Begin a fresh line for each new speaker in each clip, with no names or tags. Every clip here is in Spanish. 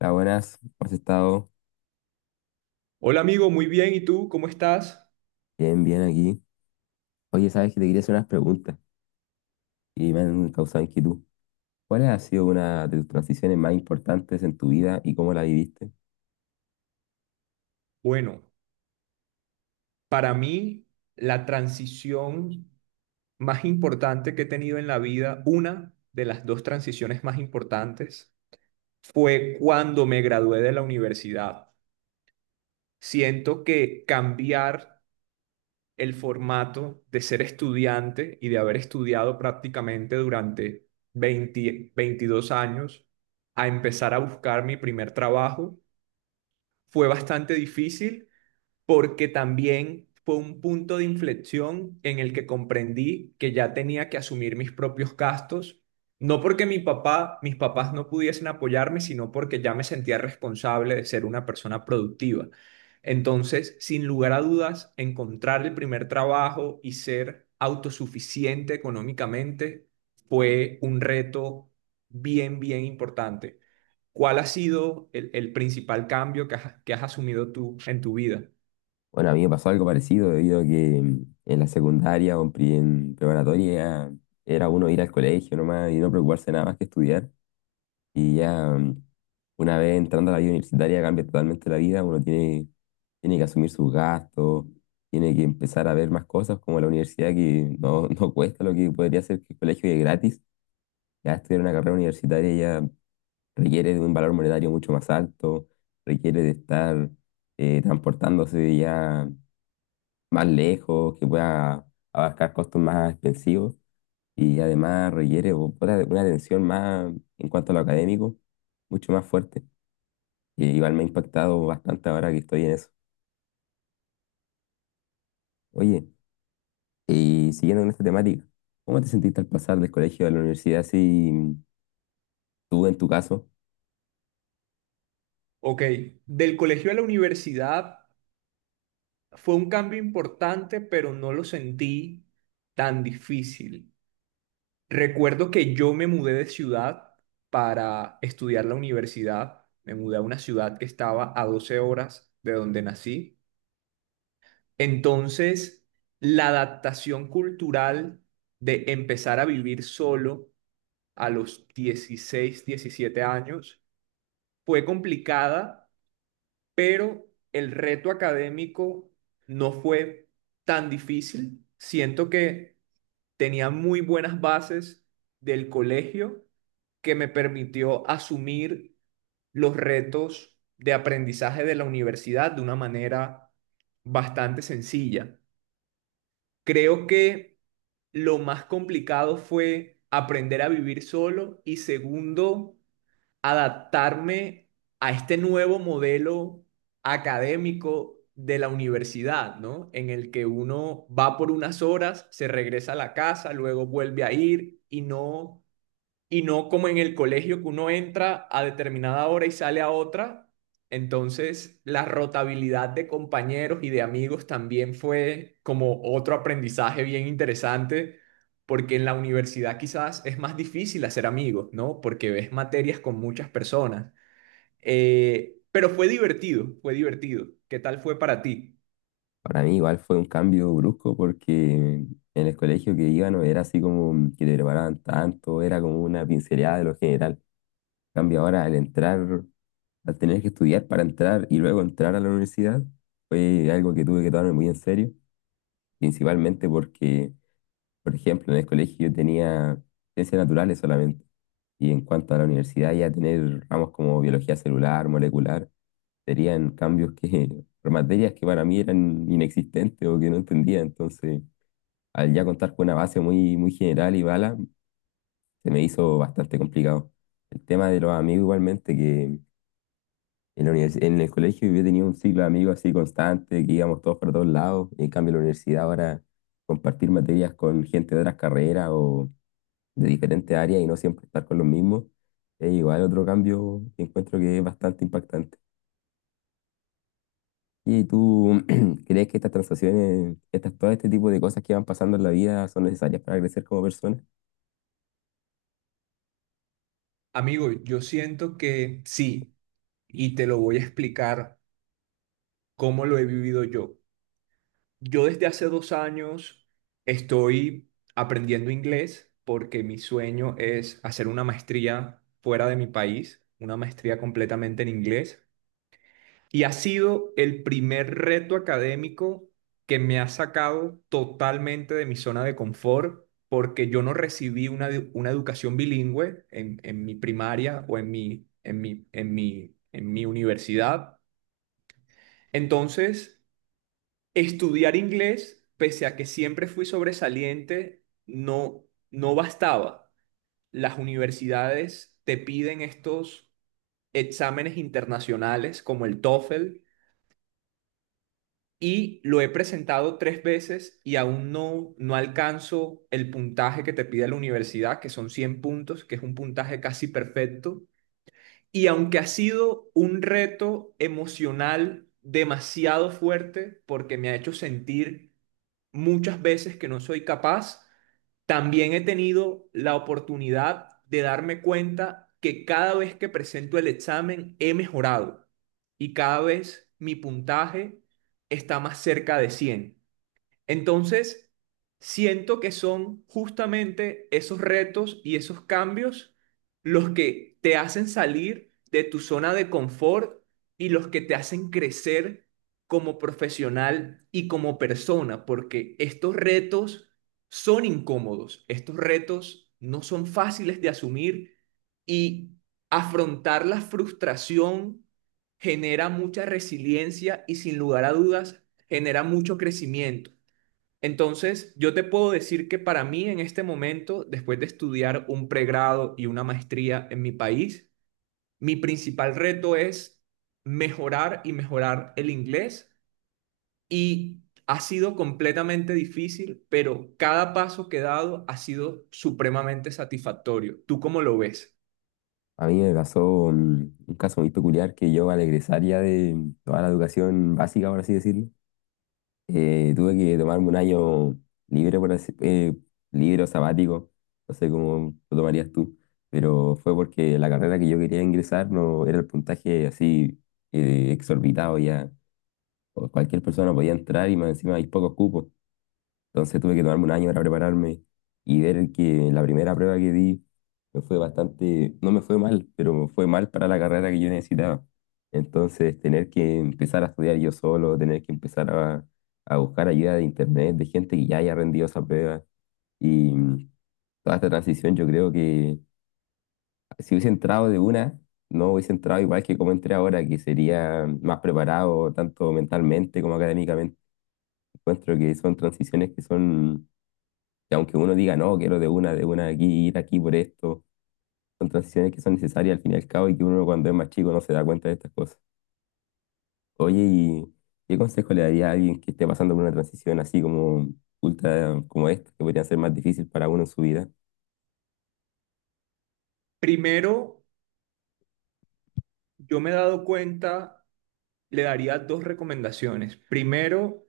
Hola, buenas, ¿cómo has estado?
Hola amigo, muy bien. ¿Y tú cómo estás?
Bien, bien aquí. Oye, sabes que te quería hacer unas preguntas y me han causado inquietud. ¿Cuál ha sido una de tus transiciones más importantes en tu vida y cómo la viviste?
Bueno, para mí la transición más importante que he tenido en la vida, una de las dos transiciones más importantes, fue cuando me gradué de la universidad. Siento que cambiar el formato de ser estudiante y de haber estudiado prácticamente durante 20, 22 años a empezar a buscar mi primer trabajo fue bastante difícil porque también fue un punto de inflexión en el que comprendí que ya tenía que asumir mis propios gastos, no porque mi papá, mis papás no pudiesen apoyarme, sino porque ya me sentía responsable de ser una persona productiva. Entonces, sin lugar a dudas, encontrar el primer trabajo y ser autosuficiente económicamente fue un reto bien, bien importante. ¿Cuál ha sido el principal cambio que has asumido tú en tu vida?
Bueno, a mí me pasó algo parecido debido a que en la secundaria o en en preparatoria era uno ir al colegio nomás y no preocuparse nada más que estudiar. Y ya una vez entrando a la vida universitaria cambia totalmente la vida, tiene que asumir sus gastos, tiene que empezar a ver más cosas como la universidad que no, no cuesta lo que podría ser que el colegio y es gratis. Ya estudiar una carrera universitaria ya requiere de un valor monetario mucho más alto, requiere de estar transportándose ya más lejos, que pueda abarcar costos más expensivos y además requiere una atención más en cuanto a lo académico, mucho más fuerte. Y igual me ha impactado bastante ahora que estoy en eso. Oye, y siguiendo con esta temática, ¿cómo te sentiste al pasar del colegio a la universidad? Si tú en tu caso,
Ok, del colegio a la universidad fue un cambio importante, pero no lo sentí tan difícil. Recuerdo que yo me mudé de ciudad para estudiar la universidad. Me mudé a una ciudad que estaba a 12 horas de donde nací. Entonces, la adaptación cultural de empezar a vivir solo a los 16, 17 años fue complicada pero el reto académico no fue tan difícil. Siento que tenía muy buenas bases del colegio que me permitió asumir los retos de aprendizaje de la universidad de una manera bastante sencilla. Creo que lo más complicado fue aprender a vivir solo y segundo, adaptarme a este nuevo modelo académico de la universidad, ¿no? En el que uno va por unas horas, se regresa a la casa, luego vuelve a ir y no como en el colegio que uno entra a determinada hora y sale a otra. Entonces, la rotabilidad de compañeros y de amigos también fue como otro aprendizaje bien interesante, porque en la universidad quizás es más difícil hacer amigos, ¿no? Porque ves materias con muchas personas. Pero fue divertido, fue divertido. ¿Qué tal fue para ti?
para mí igual fue un cambio brusco porque en el colegio que iba no era así como que te preparaban tanto, era como una pincelada de lo general. En cambio, ahora al entrar, al tener que estudiar para entrar y luego entrar a la universidad, fue algo que tuve que tomarme muy en serio, principalmente porque, por ejemplo, en el colegio yo tenía ciencias naturales solamente. Y en cuanto a la universidad, ya tener ramos como biología celular, molecular, serían cambios que, por materias que para mí eran inexistentes o que no entendía. Entonces, al ya contar con una base muy, muy general y bala, se me hizo bastante complicado. El tema de los amigos, igualmente, que en el colegio yo tenía un ciclo de amigos así constante, que íbamos todos para todos lados. En cambio, en la universidad ahora compartir materias con gente de otras carreras o de diferentes áreas y no siempre estar con los mismos, es igual otro cambio que encuentro que es bastante impactante. ¿Y tú crees que estas transacciones, estas, todo este tipo de cosas que van pasando en la vida son necesarias para crecer como persona?
Amigo, yo siento que sí, y te lo voy a explicar cómo lo he vivido yo. Yo desde hace 2 años estoy aprendiendo inglés porque mi sueño es hacer una maestría fuera de mi país, una maestría completamente en inglés. Y ha sido el primer reto académico que me ha sacado totalmente de mi zona de confort porque yo no recibí una educación bilingüe en mi primaria o en mi universidad. Entonces, estudiar inglés, pese a que siempre fui sobresaliente, no bastaba. Las universidades te piden estos exámenes internacionales como el TOEFL y lo he presentado 3 veces y aún no alcanzo el puntaje que te pide la universidad, que son 100 puntos, que es un puntaje casi perfecto. Y aunque ha sido un reto emocional demasiado fuerte, porque me ha hecho sentir muchas veces que no soy capaz, también he tenido la oportunidad de darme cuenta que cada vez que presento el examen he mejorado y cada vez mi puntaje está más cerca de 100. Entonces, siento que son justamente esos retos y esos cambios los que te hacen salir de tu zona de confort y los que te hacen crecer como profesional y como persona, porque estos retos son incómodos, estos retos no son fáciles de asumir y afrontar la frustración genera mucha resiliencia y sin lugar a dudas genera mucho crecimiento. Entonces, yo te puedo decir que para mí en este momento, después de estudiar un pregrado y una maestría en mi país, mi principal reto es mejorar y mejorar el inglés y ha sido completamente difícil, pero cada paso que he dado ha sido supremamente satisfactorio. ¿Tú cómo lo ves?
A mí me pasó un caso muy peculiar que yo al egresar ya de toda la educación básica, por así decirlo, tuve que tomarme un año libre, por así, libre o sabático, no sé cómo lo tomarías tú, pero fue porque la carrera que yo quería ingresar no era el puntaje así exorbitado ya. O cualquier persona podía entrar y más encima hay pocos cupos. Entonces tuve que tomarme un año para prepararme y ver que la primera prueba que di me fue bastante, no me fue mal, pero me fue mal para la carrera que yo necesitaba. Entonces tener que empezar a estudiar yo solo, tener que empezar a buscar ayuda de internet, de gente que ya haya rendido esa prueba. Y toda esta transición yo creo que si hubiese entrado de una, no hubiese entrado igual que como entré ahora, que sería más preparado tanto mentalmente como académicamente. Encuentro que son transiciones que son y aunque uno diga, no, quiero de una aquí, ir aquí por esto, son transiciones que son necesarias al fin y al cabo y que uno cuando es más chico no se da cuenta de estas cosas. Oye, ¿y qué consejo le daría a alguien que esté pasando por una transición así como ultra, como esta, que podría ser más difícil para uno en su vida?
Primero, yo me he dado cuenta, le daría dos recomendaciones. Primero,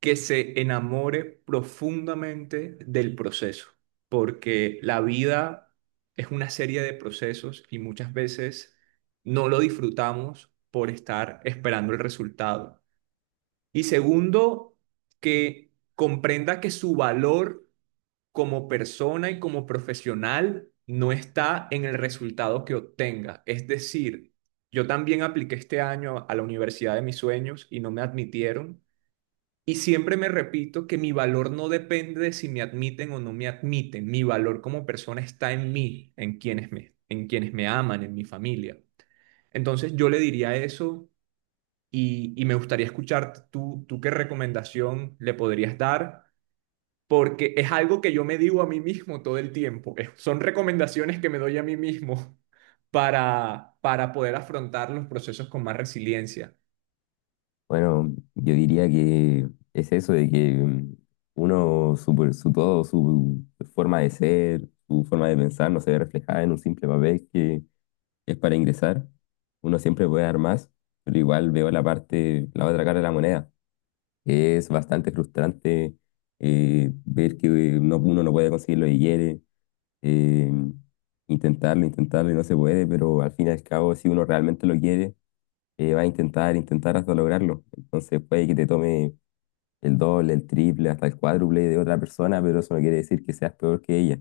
que se enamore profundamente del proceso, porque la vida es una serie de procesos y muchas veces no lo disfrutamos por estar esperando el resultado. Y segundo, que comprenda que su valor como persona y como profesional no está en el resultado que obtenga. Es decir, yo también apliqué este año a la universidad de mis sueños y no me admitieron y siempre me repito que mi valor no depende de si me admiten o no me admiten. Mi valor como persona está en mí, en quienes me aman, en mi familia. Entonces yo le diría eso y me gustaría escuchar tú qué recomendación le podrías dar, porque es algo que yo me digo a mí mismo todo el tiempo. Son recomendaciones que me doy a mí mismo para poder afrontar los procesos con más resiliencia.
Bueno, yo diría que es eso de que su todo, su forma de ser, su forma de pensar no se ve reflejada en un simple papel que es para ingresar. Uno siempre puede dar más, pero igual veo la parte, la otra cara de la moneda. Que es bastante frustrante ver que no, uno no puede conseguir lo que quiere, eh, intentarlo, intentarlo y no se puede, pero al fin y al cabo, si uno realmente lo quiere, va a intentar, intentar hasta lograrlo. Entonces puede que te tome el doble, el triple, hasta el cuádruple de otra persona, pero eso no quiere decir que seas peor que ella.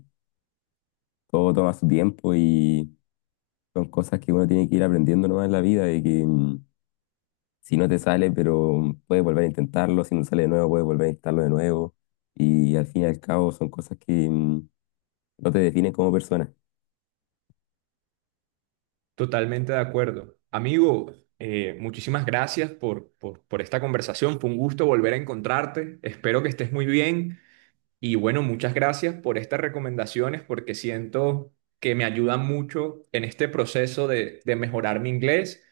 Todo toma su tiempo y son cosas que uno tiene que ir aprendiendo nomás en la vida y que si no te sale, pero puedes volver a intentarlo, si no sale de nuevo, puedes volver a intentarlo de nuevo. Y al fin y al cabo son cosas que no te definen como persona.
Totalmente de acuerdo. Amigo, muchísimas gracias por esta conversación. Fue un gusto volver a encontrarte. Espero que estés muy bien. Y bueno, muchas gracias por estas recomendaciones porque siento que me ayudan mucho en este proceso de mejorar mi inglés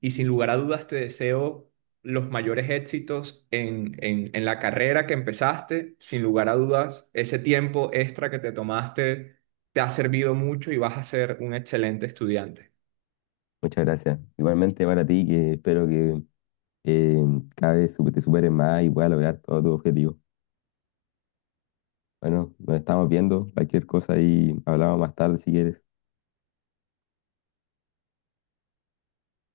y sin lugar a dudas te deseo los mayores éxitos en la carrera que empezaste. Sin lugar a dudas, ese tiempo extra que te tomaste te ha servido mucho y vas a ser un excelente estudiante.
Muchas gracias. Igualmente para ti, que espero que eh, cada vez te superes más y puedas lograr todo tu objetivo. Bueno, nos estamos viendo, cualquier cosa y hablamos más tarde si quieres.